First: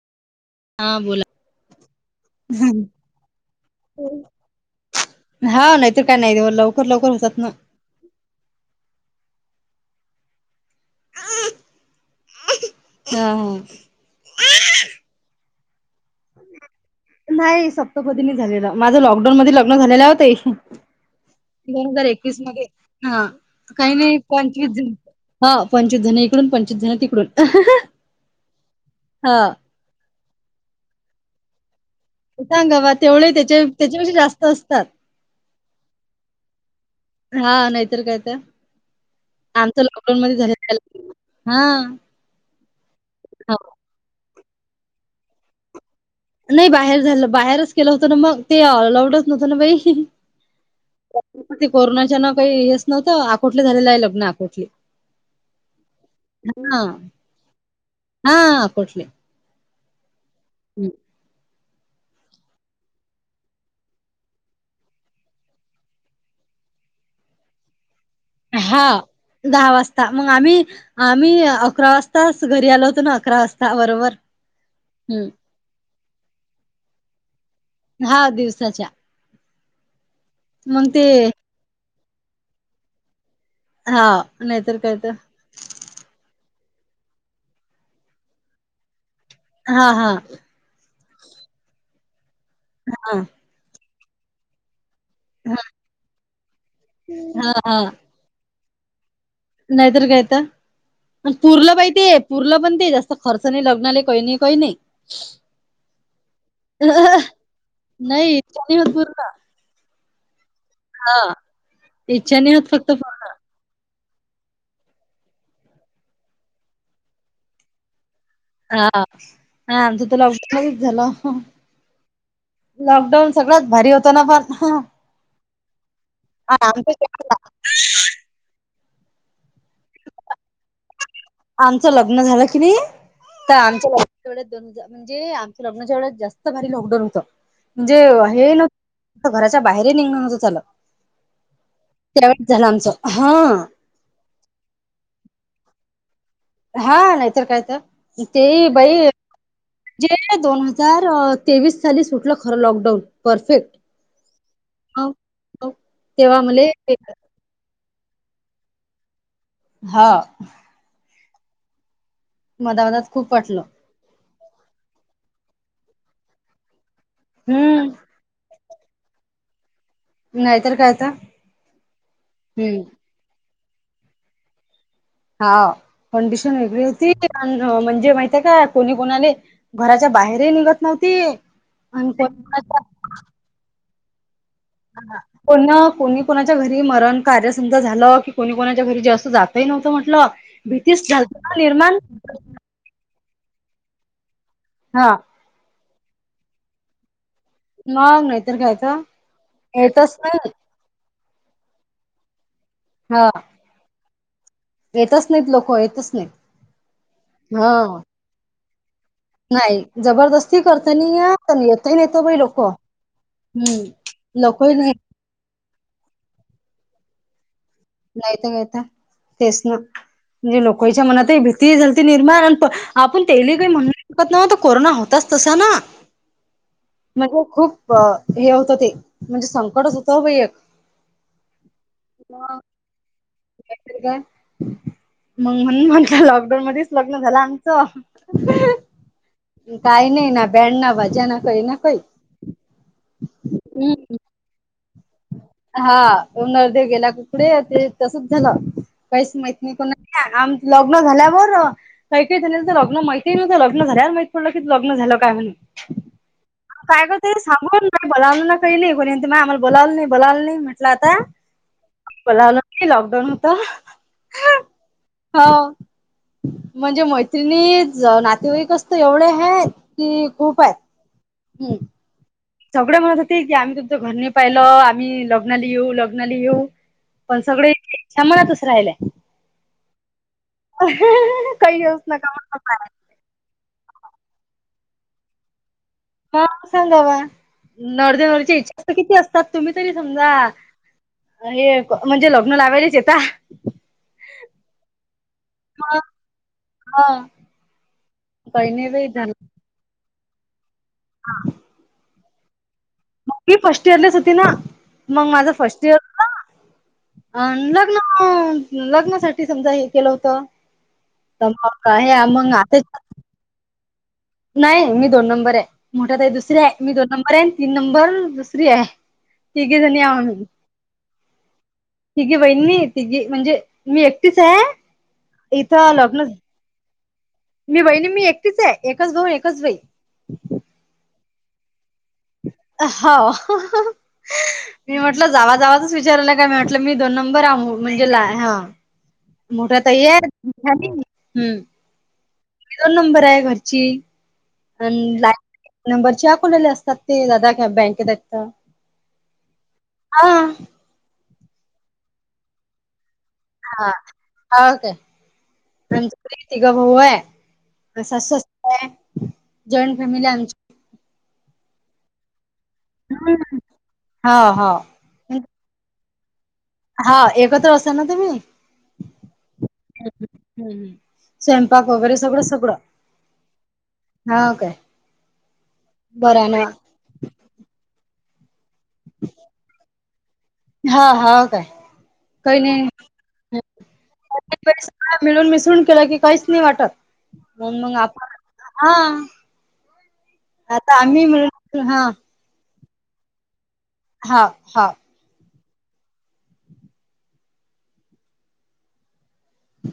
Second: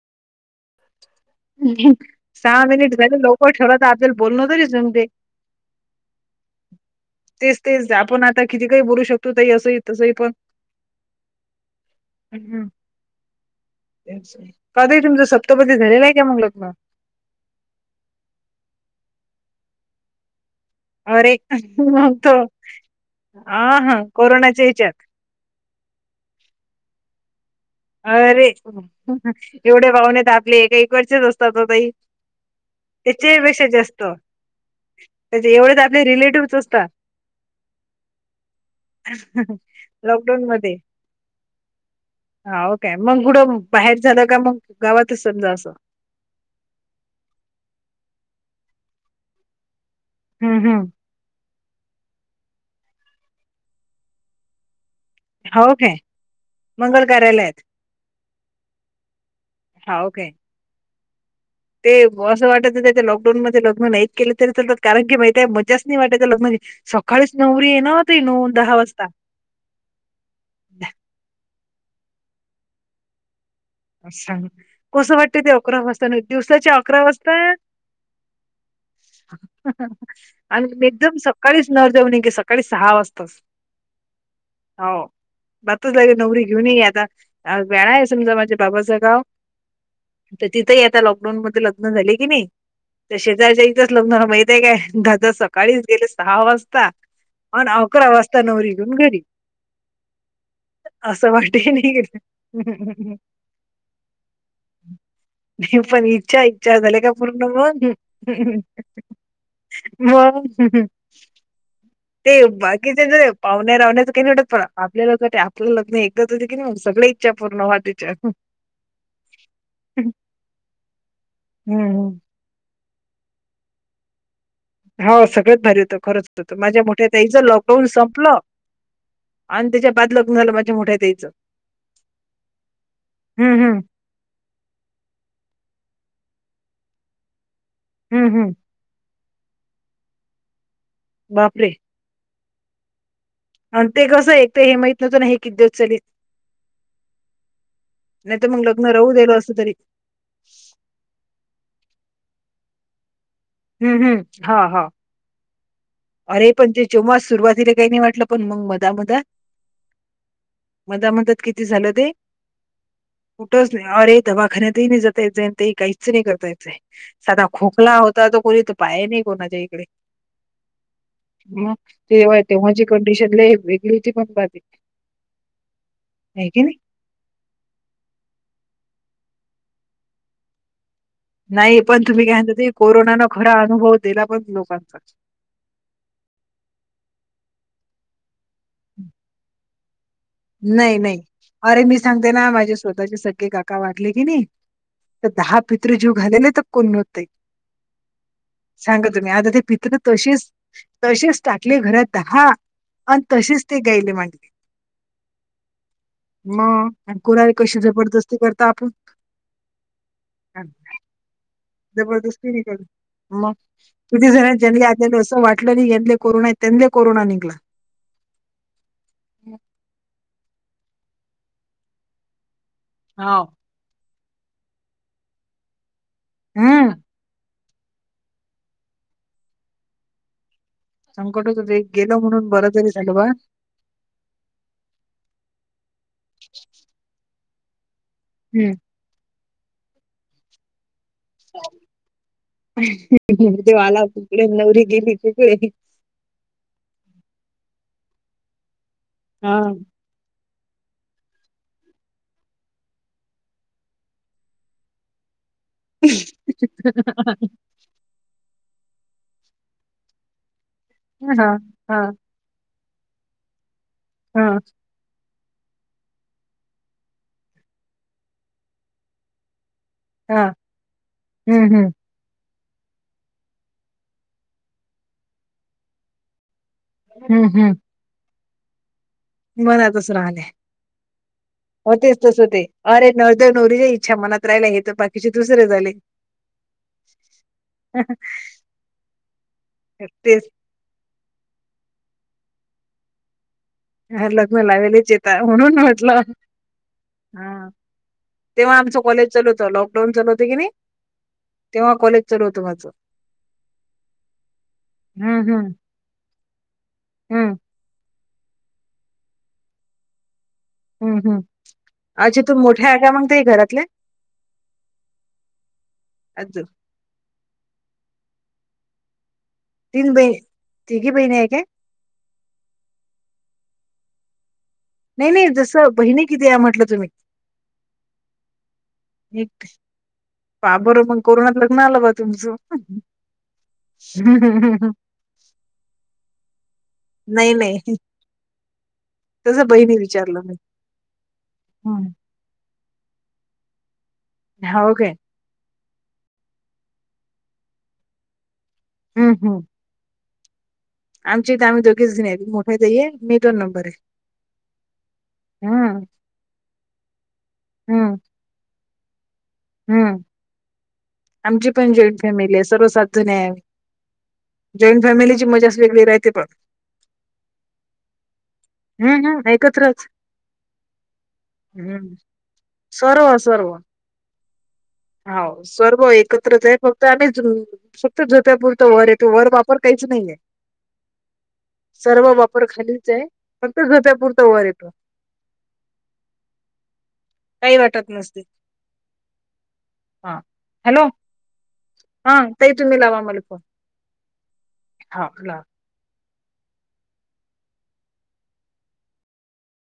हा बोला. सहा मिनिट झाले लवकर ठेव तर आपल्याल बोलणतरी समते हा नाहीतर काय नाही लवकर लवकर होतात ना. तेच ते आपण आता किती काही बोलू शकतो ताई असं ही तसं ही पण हम्म हा हा का त तुमचं सप्तपदी झालेलं आहे का मग लग्न नाही सप्तपदीनी झालेलं माझ लॉकडाऊन मध्ये लग्न झालेलं होतं अरे दोन हजार मग तो एकवीस मध्ये हा हां काही हां नाही कोरोनाच्या पंचवीस ज ह्याच्यात हा पंचधन इकडून पंचधन तिकडून अरे हा. एवढे बाहूनेत आपले एक एकक वर्षच असतात होताही सांगा बा तेवढे त्याच्या त्याच्या पेक्षा जास्त त्याच्यापेक्षा असतात त्या एवढेच आपले रिलेटिव्हच असतात हा नाहीतर काय त्या आमच लॉकडाऊन मध्ये झालं हा हा ओ काेय मग पुढ बाहेर झालं का मग गावातच समजा असं नाही बाहेर झालं बाहेरच केलं होतं ना मग आलाऊड नवतं ना बाई हम् हम् कोरोनाच्या नाव काही हेच नव्हतं आखोटलं झालेलं आहे लग्न आखोटले हो काे मंगल कार्यालयात हा अकोटले हाओ का य हम् ते असं वाटायचं त्याच्या लॉकडाऊन मध्ये लग्न नाहीत केले तरी चालतात कारण की माहिती आहे मजाच नाही वाटतय लोकमधी सकाळीच नवररी ये ना हो त नऊ दहा हा वाजता दहा वाजता मग आम्ही आम्ही अकरा वाजताच घरी आलो होतो ना अकरा वाजता बरोबर सांग कसं हम्म वाटतते ते अकरा वाजता दिवसाच्या अकरा वाजता हा दिवसाच्या आणि मग ते एकदम सकाळी नवरदेव न गे सकाळी सहा वाजता च हा नाहीतर काय तर बातुसला नवरी घेऊन ये आता वेळा आहे समजा माझ्या बाबाचं गाव हा हा तर तिथंही आता लॉकडाऊन मध्ये लग्न झाले की नाही तर हा शेजारच्या इथंच लग्न माहितय काय घत्त हा सकाळीच गेले सहा वाजता हा आणि हा अकरा वाजता च नवरी घेऊन घरी नाहीतर कायत असं वाटे पुूरलं नाही बाई ते गेलं. पुूरलं पण ते जास्त खर्चने लग्नालाले कहीन कही नाही पण इच्छा इच्छा झाल्या का पूर्ण मग नाही इच्छा नाही होत पूर्ण मग हा ते इच्छा नाही होत फक्त पूर्ण बाकीच्याच पाहण्या रावणेयाचं काही वाटत पण आपल्या ल आपलं लग्न एक गत हो की नाही सगळे इच्छा पूर्ण हो्हाते त्या हा हा आमचा त लॉकडाऊनच झाला हं, लॉकडाऊन सगळ्यात भारी होताना फार हो सगळ्यात भारी होतं खरंच होत माझ्या आमचं मोठ्या लॉक होऊन संपलं आणि त्याच्या बाद लग्न झालं माझ्या मोठ्या ताईच आमचं लग्न झालं की नाही तर हं, हं, आमचं लग्न तेवढ्यात दोन ज म्हणजे आमच्या लग्नाच्या वेळेस जास्त भारी लॉकडाऊन होतं म्हणजे हं, हं. हे लग्न घराच्या बाहेर ही निघण न नव्हत झालं बापरे त्यावेळी झालं आमचं हा आणि ते कसं एक ते हे माहित नवतं ना हे किती दिवस चालीत हा नाहीतर काय तर ते नाहीतर मग लग्न बाई राहू दिलं असतं तरी. जे दोन हजार तेवीस साली सुटलं खरं लॉकडाऊन परफेक्ट हम्म हम्म हा हा. हो हो. अरे पण ते चोहास सुरुवातीला काही नाही वाटलं पण मग मधा मध. हा म त्या म्हणतात किती झालं ते मधा मधात खूप वाटलं कुठंच नाही. अरे दवाखान्यातही नाही जातायचे ते काहीच नाही करतायच साधा हम्म खोकला हो ता कोणी तर पाय नाही कोणाच्या इकडे नाहीतर काय आता मग तेव्हाय तेव्हाची कंडिशन लई वेगळी होती पण बाजी हा कंडिशन वेगळी होती. म्हणजे माहितय का कोणी कोणाले घराच्या बाहेरही निघत. नव्हती नाही पण आणि तुम्ही काय कोणी म्हणता ते कोणाच्या कोरोना खरा अनुभव दिला पण लोकांना ह कोण कोणी कोणाच्या घरी मरण कार्य समजा झालं की कोणी कोणाच्या घरी जास्त जातही नव्हतं म्हटलं नाही भीतीच नाही झालती ना अरे मी निर्माण सांगते ना माझे स्वतःचे सख्खे काका वाटले कि नाही. हा. दहा पितृ जीव घालेलेत तर कोण. मग नाहीतर काय तर सांगा तुम्ही आता ते पित्र येतच तशीच नाही तसेच टाकले घरात दहा हा आणि तसेच ते गायले म्हटले येतच नाहीत लोक येतच नाहीत मग आणि कुरारी हा कशी जबरदस्ती करता आपण नाही जबरदस्ती करत नाही या जबरदस्ती निघली मग हम्म तुती जरा लोकही जनली नाही आलेल असं वाट कटलंले [inaudible] कोरोना य त्यांले कोरोना निघला नाहीयत गयता तेच ना म्हणजे लोकच्या मनातही भीती झालती निर्माण आपण हाव. तेली काही म्हणू शकत नवता कोरोना होताच तसा ना हम म्हणजे खूप हे होतं ते म्हणजे संकटच होतं एक संकट होत ते एक गेल म्हणून बरं तरी जरी झालं बा नाहीतरी काय म्हणून म्हणलं लॉकडाऊन मध्येच लग्न झालं आमचं हम्म काय नाहीय ना बेड ना मजा ना काय ना काय तेव आला तकडे नवरी गेली तिकडे. हा नर्दे गेला कुकडे ते तसच झालं काहीच माहत हा नाही कोणा. आम लग्न झाल्यावरर. काही कारी झाल्यालं तर लग्न माहिती आहे नाही तर लग्न झाल्या माहित पडलं की लग्न झालं काय म्हण काय करते सांगून बोलावलं ना कहीली कोणींत म आम्हाला बोलावलं नाही बोलावलं नाही म्हटलं आता हा हा बोलावलं लॉकडाऊन होता हा हो म्हणजे मैत्रिणी नातेवाईकचत एवढे आहेत कि खूप आहेत हं हं सगळें म्हणत होते की आम्ही तुमचं घरने पाहिलं आम्ही लग्नाली येऊ लग्नाला येऊ पण हम्म हम्म सगळ्यांच्या इच्छा मनातच राहिल्या मनातच राहले काही येऊच होतेच नका तस होते म्हणत अरे. नवरदेव नवरीच्या इच्छा मनात राहिला हे तर बाकीचे दुसरे झाले ह सांगावा नवरदेवाचा नवरीच्या इच्छा तर किती असतात तुम्ही तरी समजा तेच हे म्हणजे लग्न लावायलाच आता ह लग्न लावेलेच येतात म्हणून हा म्हटलं हा काही तेव्हा नाही आमच बाई कॉलेज झालं चालू होत लॉक डोन चालू होत की नाही तेव्हा कॉलेज चालवत माझं मगी फर्स्ट इयरलेच होती ना मग हम्म माझं हम्म. फर्स्ट इयर अ हम्म लग लग् लग्नासाठी समजा हे केलं होतं. हम्म हम्म तर मग आहे अच्छा तू मग आता. मोठ्या आहे मग ते घरातले नाही मी दोन नंबर आहे मोठ्या ताई अज दुसरे आहे मी दोन नंबर आहे तीन नंबर दुसरी आहे तिघी जणी तीन आहेत बही आम्ही तिघी बहिणी आहे काय तिघी बहिणी तिघी म्हणजे मी एकटीच आहे. नाही नाही जसं इथं बहिणी लग्न किती आहे? म्हटलं तुम्ही मी बहिणी मी एकटीच आहे. एकच भाऊन एकच बहीण बरोबर मग कोरोना लग्न आलं ब हो [unintelligible] मी म्हटलं जावा जावाचच विचारलं काय म्हटलं मी दोन नंबर नाही आ नाही म्हणजे ला ह तसं मोठ्या ताई आहेत हं हा दोन नंबर आहे घरची अन हो काय लास्ट नंबरच्या आकोल्याला असतात ते दादा बँकेत आहेत हं हं हा आमची इथ आम्ही दोघेच जणी मोठी ताई आहे मी दोन हा नंबर आहे के त [inaudible] हम्म [unintelligible] ग होऊय हम्म जॉईंट हम्म फॅमिली आहे आमची आमची पण जॉईंट फॅमिली आहे सर्व सात जणी आहे हा हा जॉईंट फॅमिलीची मजाच वेगळी राहते पण हा एकत्र असताना तुम्ही हं हं ऐकत्रच हं हं स्वयंपाक वगैरे सगळं सगळं सर्व सर्व हा काय हो सर्व बरं ना एकत्रचे फक्त आम्ही फक्त झोपायपुरतं वर येतो वर वापर काहीच नाहीये हा हा काय सर्व काही वापर नाही खालीच आहे फक्त झोपायापुरत वर येतो मिळून मिसळून केलं की काहीच नाही वाटत म काही मग वाटत आपण नसते हा हा आता हॅलो आम्ही मिळुन हा ताई तुम्ही लावा मला फोन हा हा हा लावा